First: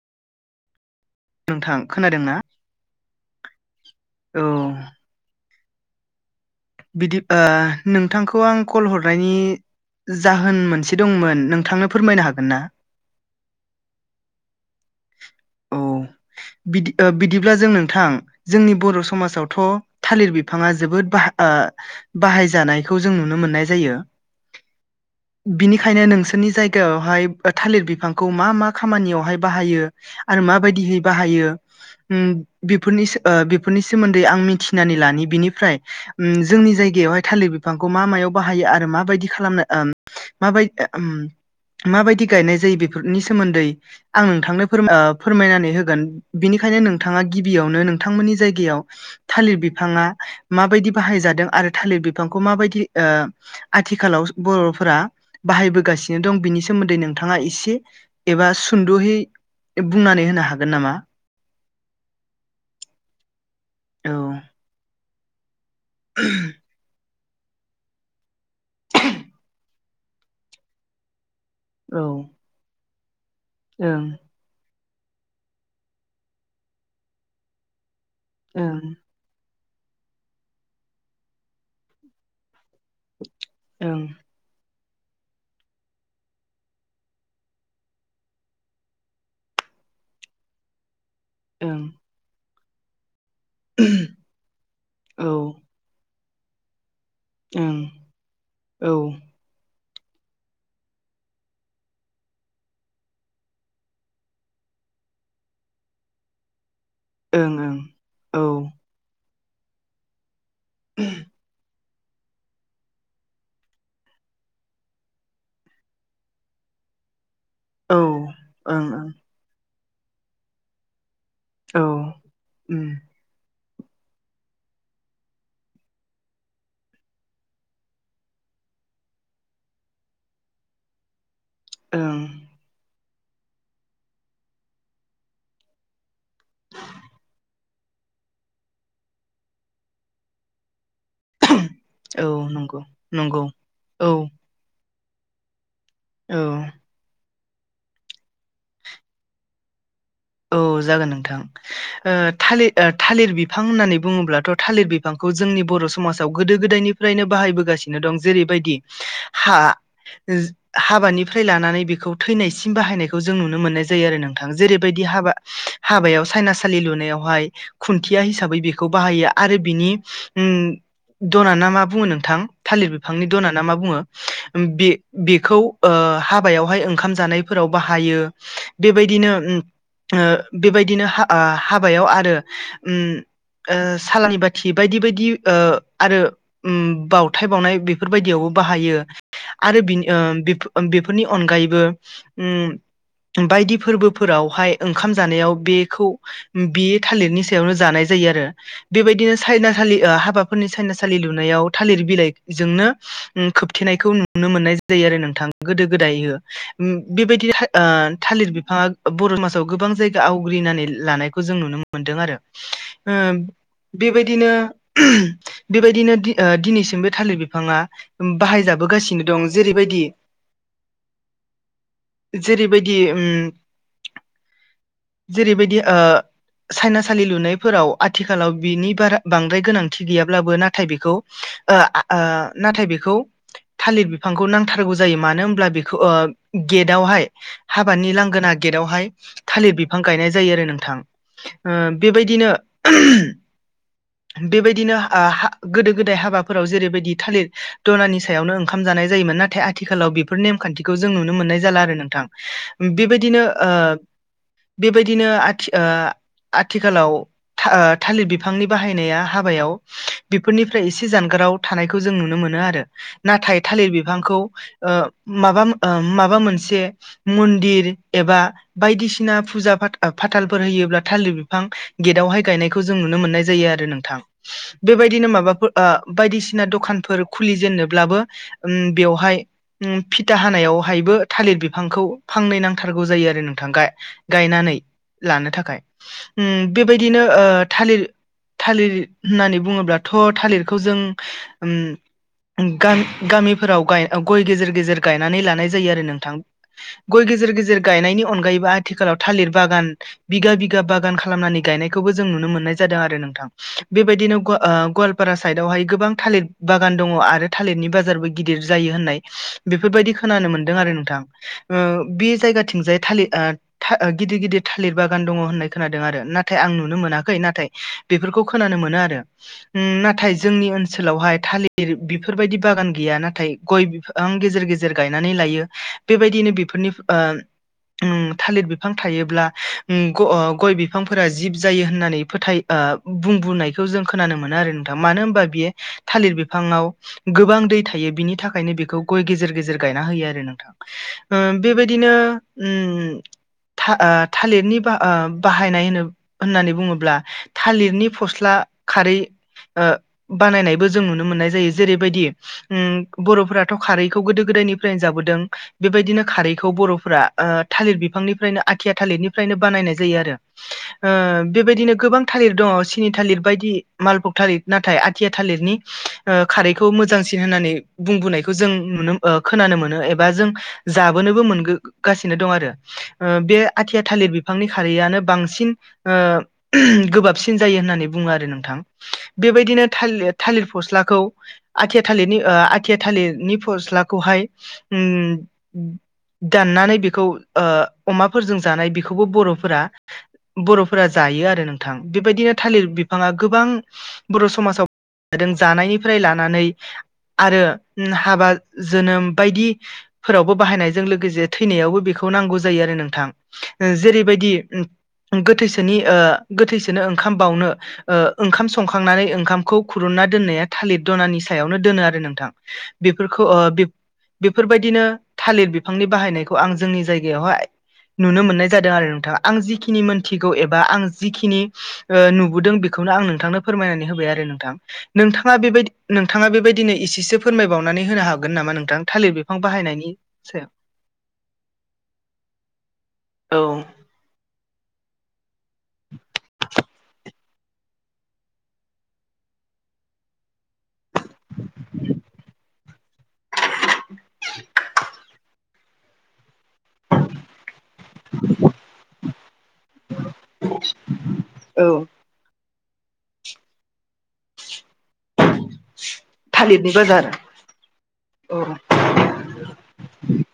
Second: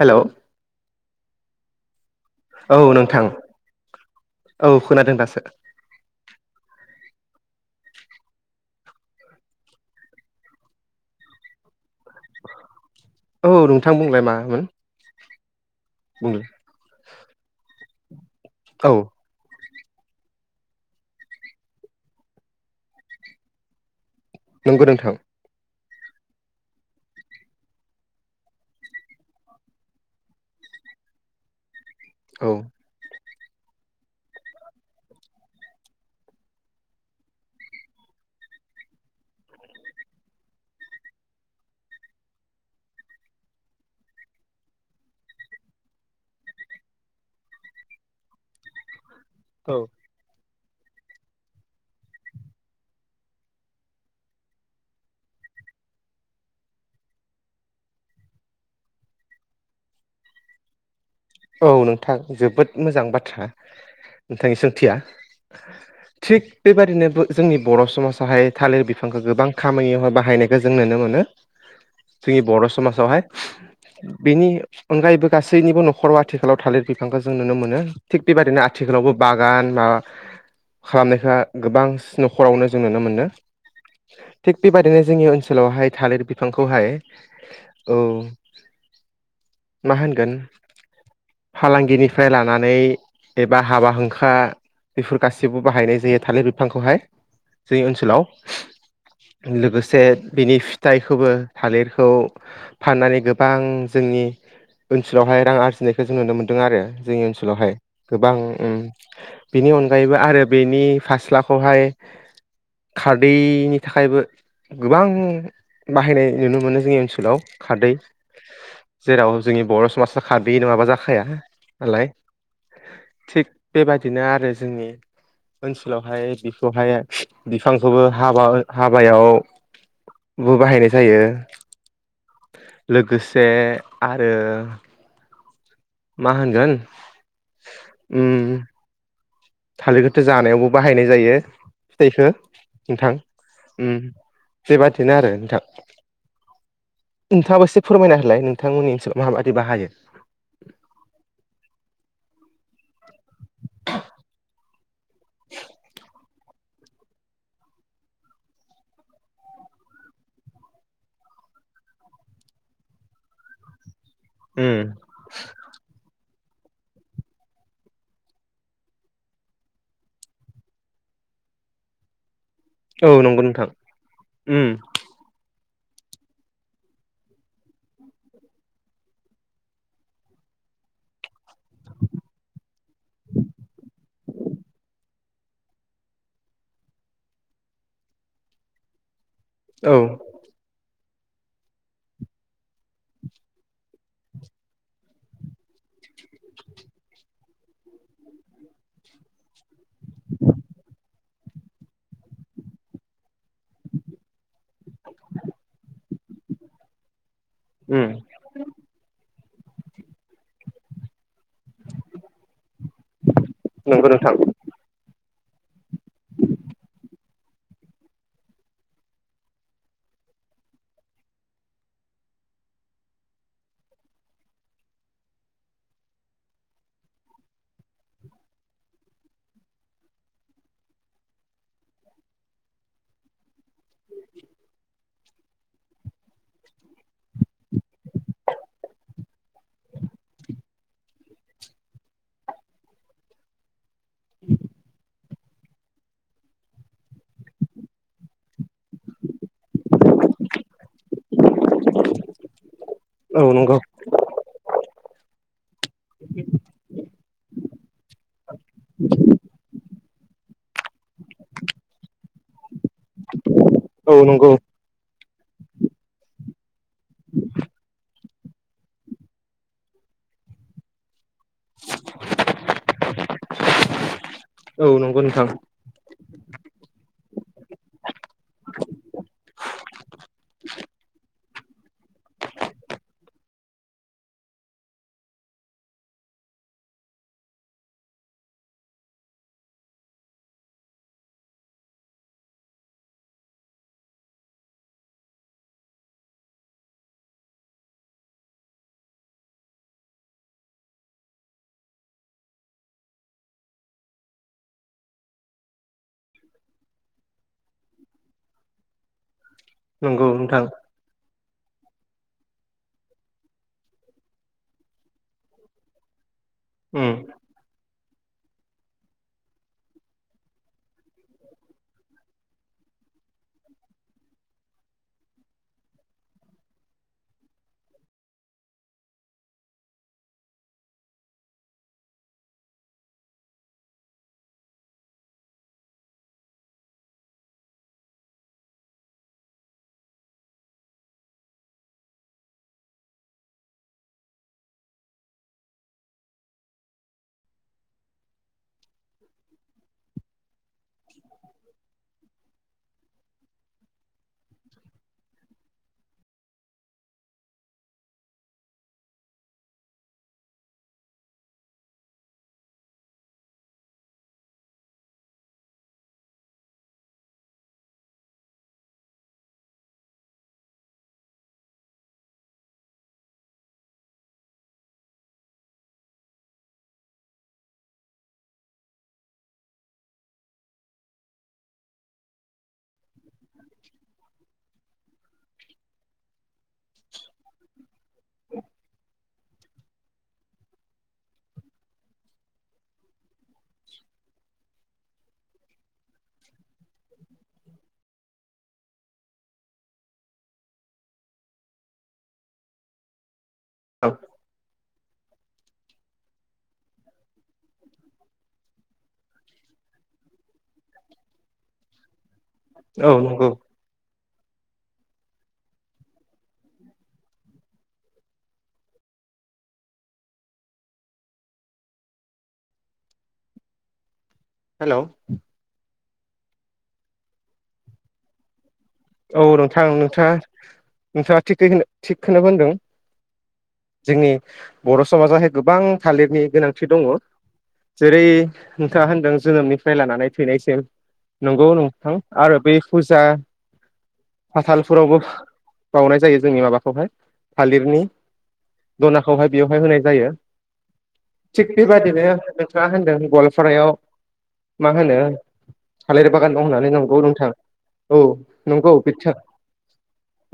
Hello. नोंथां। खोनादोंना औ नोंथां औ खोनादों दासो। बिदि ओ नोंथांखौ आं कल हरनायनि जाहोन मोनसे दंमोन नोंथांनो फोरमायनो हागोन ना औ नोंथां बुंलाय मामोन? औ बुंलाय बिदि ओ बिदिब्ला जों नोंथां जोंनि औ बर' समाजावथ' थालिर बिफाङा जोबोद बाह ओ बाहायजानायखौ जों नुनो मोननाय जायो। नंगौ नोंथां। खायनो नोंसोरनि जायगायावहाय ओ थालिर बिफांखौ मा मा खामानियावहाय बाहायो आरो माबायदिहै बाहायो उम औ बेफोरनि सो ओ बेफोरनि सोमोन्दै आं मिथिनानै लानो बिनिफ्राय उम जोंनि जायगायावहाय थालिर बिफांखौ मा मायाव बाहायो आरो माबायदि खालामो ओ माबाय ओम माबायदि गायनाय जायो बेफोरनि सोमोन्दै आं नोंथांनो फोरमा ओ फोरमायनानै होगोन बिनिखायनो नोंथाङा गिबियावनो नोंथांमोननि जायगायाव थालिर बिफाङा माबायदि बाहायजादों आरो थालिर बिफांखौ माबायदि ओ आथिखालाव बर'फोरा बाहायबोगासिनो दं बिनि सोमोन्दै नोंथाङा एसे एबा सुद'यै बुंनानै होनो हागोन नामा? औ नोंथां जोबोद मोजां बाथ्रा औ नोंथांनि सोंथिया। थिग बेबादिनो बो जोंनि बर' समाजाहाय थालिर बिफांखौ गोबां खामानियावहाय बाहायनायखौ जों नुनो मोनो औ जोंनि बर' समाजावहाय। ओं बेनि अनगायैबो गासैनिबो न'खराव आथिखालाव थालिर बिफांखौ जों नुनो मोनो। थिग बेबायदिनो ओं आथिखालावबो बागान मा खालामनायखौ गोबांस न'खरावनो जों नुनो मोनदों। ओं थिग बे बायदिनो जोंनि ओनसोलावहाय थालिर बिफांखौ हाय औ मा होनगोन ओं फालांगिनिफ्राय लानानै एबा हाबा हांखा बेफोर औ गासिबोआव बाहायनाय जायो। थालिर बिफांखौहाय ओं जोंनि ओनसोलाव औ ओं लोगोस से बिनि फिथाइखौबो थालिरखौ फाननानै गोबां जोंनि ओनसोलावहाय रां आरजिनाय जों नुनो मोनदों आरो जोंनि ओनसोलावहाय ओं गोबां औ उम बिनि अनगायैबो आरो बेनि फास्लाखौहाय [unintelligible] खारदैनि थाखायबो गोबां बाहायनाय नुनो मोनो जोंनि ओनसोलाव। खारदै ओं ओं जेराव जोंनि बर' समाजाव खारदैयो नङाबा जाखाया औ नालाय उम थिग बेबायादिनो आरो जोंनि ओनसोलाव हाय बेखौहाय बिफांखौबो हाबा-हाबायाव बो बाहायनाय जायो। ओं लोगोसे आरो मा होनगोन? उम थालिरखोथ' जानायावबो बाह बाहायनाय जायो औ फिथाइखौ नंगौ नोंथां। नंगौ उम औ बेबादि बेनो आरो नोंथां। औ। नोंथाङाबो एसे फोरमायना होलाय नोंथांमोननि ओनसोलाव मा बायदि बाहायो? औ जागोन नोंथां ओ थालिर थालिर बिफां होननानै बुङोब्लाथ' थालिर बिफांखौ जोंनि बर' समाजाव गोदो - गोदायनिफ्रायनो बाहायबोगासिनो दं। जेरैबायदि हा - हाबानि निफ्राय लानानै बेखौ थैनायसिम बाहायनायखौ जों नुनो मोननाय जायो। जायो आरो नोंथां उम जेरैबायदि हाबा - हाबाव सायनासालि लुनायावहाय खुन्थिया हिसाबै बेखौ बाहायो आरो बिनि उ दना ना मा बुङो नोंथां? थालिर औ बिफांनि नंगौ दना ना नोंथां मा बुङो? उम बे बेखौ ओ हाबायावहाय ओंखाम जानायफोराव बाहायो। बेबायदिनो ओ बेबायदिनो हा आ हाबायाव आरो ओ सालानि बाथि बायदि - बायदि ओ आरो ओ बावथाय बावनाय बेफोरबायदियावबो बाहायो। आरो औ बिनि ओ बि फोरनि अनगायैबो बायदि फोरबोफोराव हाय ओंखाम जानायाव बेखौ बेयो थालिरनि सायावनो जानाय जायो आरो। बेबादिनो साननि सायनासा हाबाफोरनि सायनासालि लुनायाव थालिर बिलाइजोंनो खोबथेनायखौ नुनो मोननाय ज जायो आरो नोंथां गोदो - गोदाय हो बेबायदि ओ उम थालिर बिफाङा बर' म गोबां जायगा आवग्रिनानै लानायखौ जों खौ जों नुनो मोनदों आरो ओ नंगौ नोंथां बेबायदिनो बेबायदिनो ओ दिनैसिम थालिर बि बिफाङा बाहायजाबोगासिनो दं जेरैबायदि जेरैबायदि उम जेरैबायदि ओ सायनासालि लुनायफोराव आथिखालाव बिनि बारा बांद्राय गोनांथि गैयाब्लाबो नाथाय बेखौ ओ-ओ नाथाय बेखौ थालिर बिफांखौ नांथारगौ जायो मानो होनोमब्ला बेखौ गेटावहाय हाबानि लांगोना गेटआवहाय थालिर बिफां गायनाय जायो आरो नोंथां ओ बेबायदिनो बेबायदिनो आ हा गोदो गोदाय हाबाफोराव जेरैबायदि थालिर दनानि सायावनो ओंखाम जानाय जायोमोन नाथाय आथि। आथिखालाव बेफोर नेमखान्थिखौ जों नुनो मोननाय जाला आरो नोंथां औ बेबायदिनो ओ। नंगौ बेबायदिनो आथि ओ आथिखालाव थालिर बिफ। बिफांनि बाहायनाया हाबायाव। बेफोरनिफ्राय एसे जानगाराव थानायखौ जों नुनो मोनो आरो नाथाय थालिर औ बिफांखौ नंगौ ओ। माबा माबा मोनसे मन्दिर एबा। बायदिसिना फुजा फाथालफोर होयोब्ला थालिर बिफां गेटावहाय गायनायखौ जों नुनो मोननाय जायो आरो। दे नोंथां औ नंगौ बेबायदिनो नोंथां माबाफोर। ओ बायदिसिना दखानफोर खुलि जेननोब्लाबो उ बेवहाय फिथा हानायावहाय। ब थालिर बिफांखौ फांनै नांथारगौ जायो आरो नों। गाय गायनानै लानो थाखाय उ बेबायदिनो ओ थालिर। थालिर होननानै बुङोब्लाथ' थालिरखौ जों उम गा- गामि गामिफोराव गाय गय गेजेर गेजेर गायनानै लानाय जायो आरो नोंथां। गय गे जेर गेजेर गायनायनि अन गायोबा आथिखालाव थालिर बागान बिगा बिगा बागान खालामनानै गायनायखौबो जों नुनो मोननाय जादों आरो नोंथां। बेबायदिनो ग- ओ गवालपारा साइदावहाय गोबां थालिर बागान दङ आरो थालिरनि बाजारबो गि दिर जायो होननाय बेफोरबायदि नंगौ खोनानो नोंथां मोन्दों आरो नोंथां। ओ बे जायगाथिंजाय थालिर ओ था- गिदिर गिदिर थालिर बागान दङ होननाय खोनादों आरो नाथाय आं नुनो उम मोनाखै नाथाय बेफोरखौ खोनानो मोनो आरो। उम नाथाय जोंनि ओनसोलावहाय थालिर बेफोरबायदि बागान गैया नाथाय गय बिफां गेजेर गेजेर गायनानै लायो बेबायदिनो बेफोरनि ओ उम थालिर बिफां थायोब्ला उम गय बिफांफोरा जिब जायो होननानै फोथाय ओ बुं [unintelligible] खौ जों खोनानो मोन आरो नोंथा मानो होनबा बेयो थालिर बिफाङाव गोबां दै था यो बिनि थाखायनो बेखौ गय गेजेर गेजेर गायना होयो आरो नोंथां। ओ बेबायदिनो उम। था- ओ थालिरनि बा- बाहायनाय होनो होननानै बुङोब्ला थालिरनि फस्ला खारै ओ बानायनायबो जों नुनो मोननाय जायो जेरैबायदि उम बर'फोरा थ' खारैखौ गोदो गोदायनिफ्रायनो जाबोदों बेबायदिनो खारैखौ बर'फ्रा ओ थालिर बिफांनिफ्रायनो आथिया थालिरनिफ्रायनो बानायनाय जायो आरो। ओ बेबायदिनो गोबां था लिर दङ थालिर बायदि मालबुग थालिर ना आथिया थालिरनि ओ खारैखौ मोजांसिन। होननानै बुंबोनायखौ जों नुनो ओ खोनानो मोनो एबा जों जाबोनोबो मोनगो गासिनो दं आरो बे आथिया थालिर बिफांनि खारैआनो बांसिन ओ गोबाबसिन जायो होननानै बुङो आरो नोंथां। बेबायदिनो थालि थालिर फस्लाखौ आथि थालिरनि आथिया थालिरनि फस्लाखौहाय उम नानै बेखौफ ओ अमाफोरजों जानाय बेखौ बर'फोरा बर'फोरा जायो आरो नोंथां बेबायदिनो थालिर बिफाङा गोबां। बर' समाजाव जादों जानायनिफ्राय लानानै आरो हाबा जोनोम बायदिफोरावबो बाहायनायजों लोगोसे थैनायावबो बेखौ नांगौ जायो आरो नोंथां जेरैबायदि गोथैसोनि ओ गोथैसोनो ओंखाम ओ बावनो ओंखाम संखांनानै ओंखामखौ खुरन ना दोननाया थालिर दनानि सायावनो दोनो आरो नोंथां औ बेफोरखौ नंगौ ओ बे बेफोरबायदिनो थालिर बिफांनि बाहायनायखौ आं जोंनि जायगायावहाय नुनो मोननाय जादों आरो नोंथाङा, आं जिखिनि मोनथिगौ एबा आं जिखिनि ओ नुबोदों बेखौ नो आं नोंथांनो फोरमायनानै होबाय आरो। नोंथां। हेल' नोंथाङा बेबायदि नोंथाङा बेबायदिनो एसेसो फोरमायबावनानै होनो हागोन नामा नों औ नोंथां नोंथाङा नोंथाङा। थिग बेबायदिनो थिग खौनो बुंदों। औ जोंनि बर' समाजाहाय गोबां थालिरनि गोनांथि दङ। जेरै नोंथाङा होनदों जोनोमनिफ्राय लानानै थैनायसिम नंगौ नोंथां आरो बै फुजा फाथालफोरावबो बाउनाय जायो जोंनि माबा खौहाय थालिरनि दनाखौहाय बेवहाय होनाय जायो। थिग औ बेबादिनो नोंथाङा होनदों गवालपारायाव मा होनो थालिर बागान दं होननानै थालिरनि नंगौ बाजार नोंथां औ। औ [unintelligible]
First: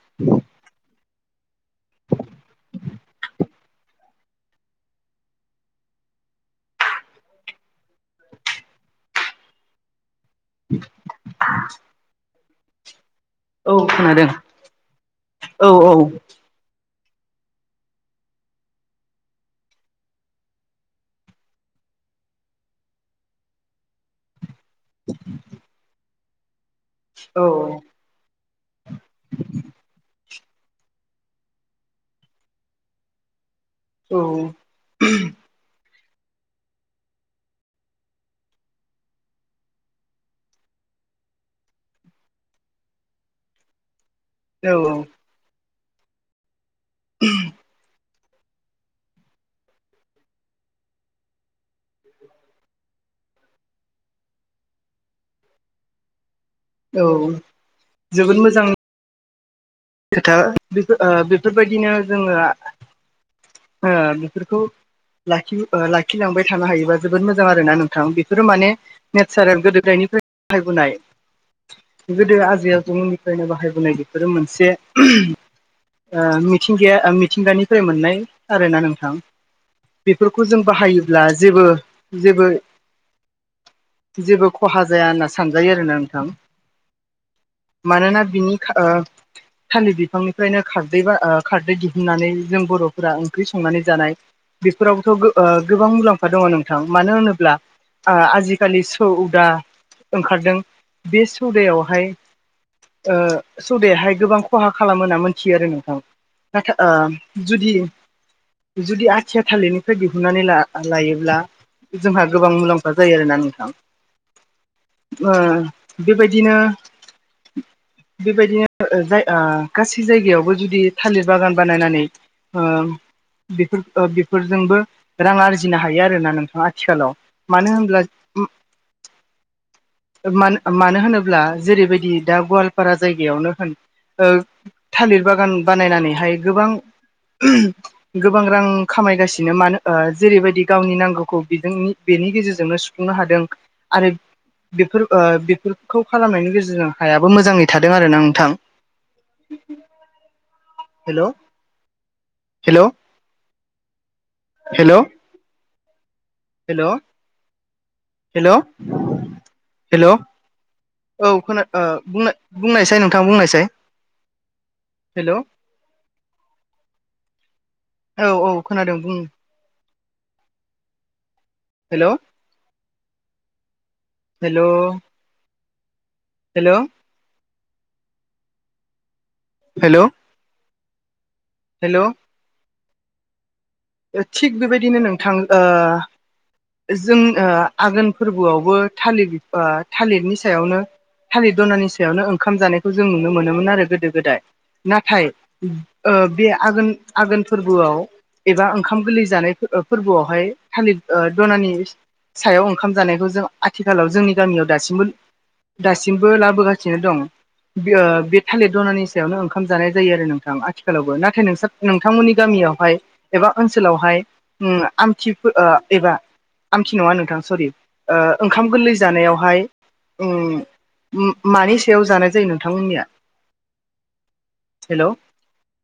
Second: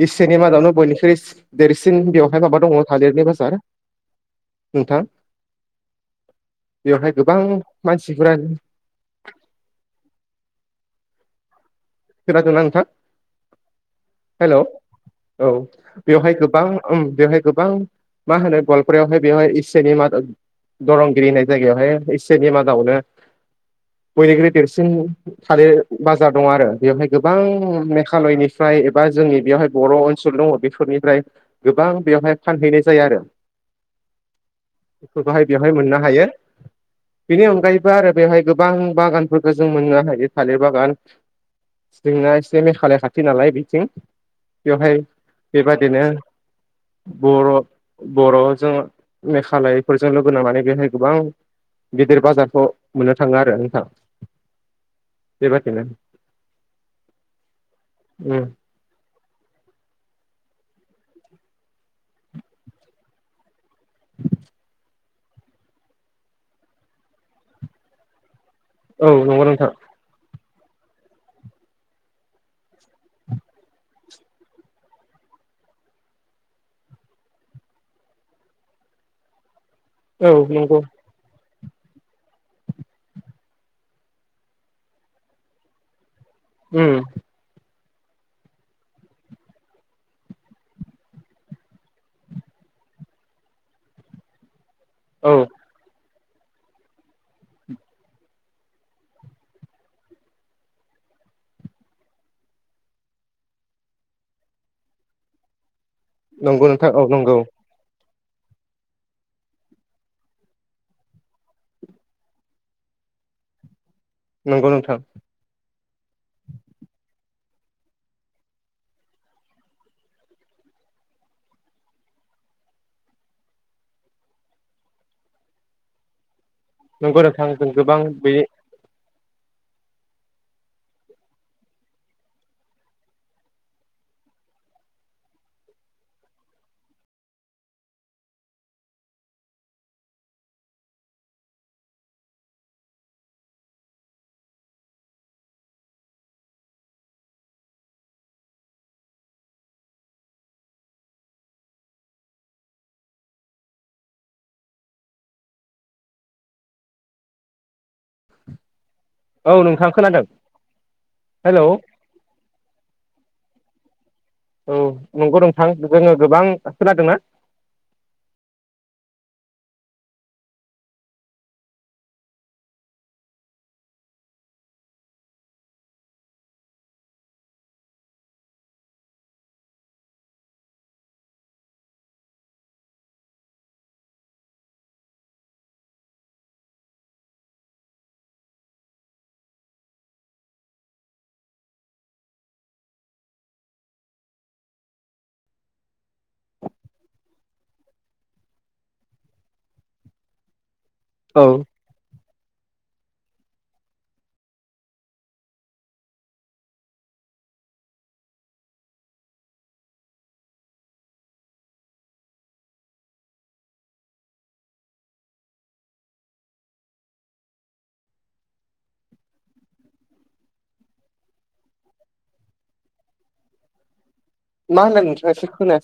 एसियानि मादावनो बय निख्रुइ देरसिन बेयावहाय माबा दङ थालिरनि बाजार नोंथां बेवहाय गोबां मानसिफोरा [unintelligible] खोनादोंना नोंथां? औ खोनादों हेलौ औ बेवहाय गोबां उम बेवहाय गोबां मा होनो गवालपारायावहाय बेवहाय एसियानि मादाव दरंगिरि होननाय जायगायावहाय एसियानि मादावनो बयनिख्रुइ देरसिन जों थालिर बाजार दं आरो बेवहाय औ गोबां मेघालयनिफ्राय एबा जोंनि बेयावहाय बर ओन सोल दङ बेफोरनिफ्राय गोबां बेवहाय फानहैनाय जायो आरो औ बेहाय बेवहाय मोननो हायो। बेनि अनगायैबो आरो बेवहाय गोबां बागानफोरखौ जों मोननो हायो थालिर बागान जोंना एसे मेघालय खाथि नालाय बेथिं बेवहाय औ बेबादि दिनो बर' बर'जों मेघालयफोरजों लोगो नांनानै बेहाय गोबां गिदिर बाजारखौ मोननो थाङो आरो नोंथां बेबादिनो। औ जोबोद उम मोजां खोथा बेफोर ओ बेफोरबायदिनो जोङो ओ बेफोरखौ लाखि ओ लाखिलांबाय थानो हायोबा जोबोद मोजां आरो ना नोंथां। बेफोरो माने औ नंगौ नेचारेल नोंथां गोदो गोदायनिफ्राय बाहायबोनाय गोदो आजै आजौमोननिफ्रायनो बाहायबोनाय बेफोरो मोनसे ओ मिथिंगाया मिथिंगानिफ्राय मोननाय आरोना नोंथां। औ बेफोरखौ जों नंगौ बाहायोब्ला जेबो जेबो जेबो खहा जाया होनना सानजायो आरोना नोंथां। उम मानोना बिनि ओ थाललिर बिफांनिफ्रायनो खारदै बा आ खारदै दिहुनन्नानै जों बरफोरा ओंख्रि संनानै जानाय बेफोरावथ‌ गो औ ओ गोबां मुलाम बा दङ नोंथां मानो होनोब्ला आजिखालि सौ दा ओंखारदों बे सौदायावहाय ओ सौदायाहाय गोबां खहा खालामो होनना मोन्थियो आरो नोंथां नंगौ नाथाय नोंथां औ नंगौ ओ जुदि जुदि आथिया थालिरनिफ्राय दिहुननानै ला लायोब्ला जोंहा गोबां मुलाम्फा जायो आरोना नोंथां। नंगौ नोंथां ओ बेबायदिनो बेबायदिनो जाय ओ गासै जायगायावबो जुदि थालिर बागान बानायनानै ओ बेफोर ओ बेफोरजोंबो रां आरजिनो हायो आरोना नोंथां आथिखालाव नंगौ नोंथां जों मानो गोबां होनब्ला बे मानो मानो होनोब्ला जेरैबायदि दा गवालपारा जायगायावनो होन। ओ थालिर बागान बानायनानैहाय गोबां गोबां रां खामायगासिनो मानो ओ जेरैबायदि गावनि नांगौखौ बिजोंनि बेनि गेजेरजोंनो सुफुंनो हादों आरो बेफोर ओ बेफोरखौ खालामनायनि गेजेरजों हायाबो मोजाङै थादों आरो ना नोंथां। Hello hello hello hello hello औ नोंथां खोनादों? औ खोना हेलौ ओ बुंनायसाय नोंथां बुंनायसाय। औ हेल' नंगौ नंथां जोङो गोबां खोनदोंना? औ औ खोनादों बुं hello hello hello hello hello थिग बेबायदिनो नोंथां ओ जों ओ आघोन फोरबोआवबो थालिर ओ थालिरनि सायावनो। थालिर दनानि सायावनो ओंखाम जानायखौ जों नुनो मोनोमोन आरो गोदो गोदाय। नाथाय ओ बे आघोन आघोन फोरबोआव एबा ओंखाम गोरलै जानाय फोरबोआवहाय थालिर ओ औ दनानि सायाव ओंखाम जानायखौ जों आथिखालाव जोंनि गामियाव दासिमबो दासिमबो लाबोगासिनो दं। बेओ थालिर दनानि सायावनो ओंखाम जानाय जायो आरो नोंथां आथिखालावबो नाथाय नोंसोर नोंथांमोननि गामि इयावहाय एबा ओनसोलावहाय उम आमथि एबा आंखि नङा नोंथां सरि ओ ओंखाम गोरलै जानायावहाय उम उम मानि सायाव जानाय जायो नोंथांमोननिया? मा होनदों नोंथां ऐसे खोना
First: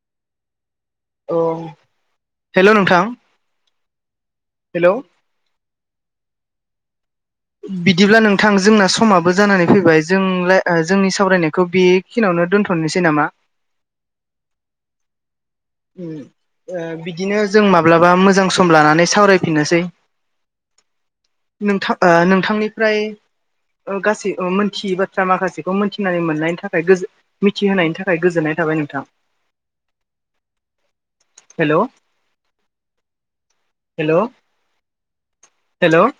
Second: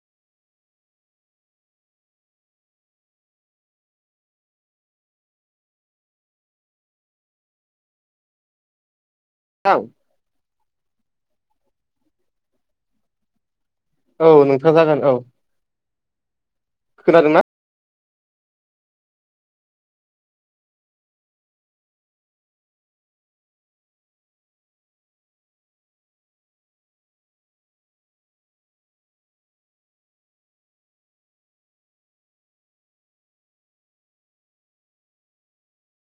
औ हेल' नोंथां। हेल'। बिदिब्ला नोंथां जोंना समाबो जानानै आं फैबाय जोंलाय जोंनि सावरायनायखौ बेखिनियावनो दोन्थ'नोसै नामा? औ नोंथाङा जागोन औ। ओ खोनादोंना बिदिनो जों मा माब्लाबा मोजां सम लानानै सावरायफिननोसै। नोंथा ओ नोंथांनिफ्राय गासै मोनथियै बाथ्रा माखासेखौ मोनथिनानै मोननायनि थाखाय गोजो मिथिहोनायनि थाखाय गोजोननाय थाबाय नोंथां हेल'। हेल' हेल'।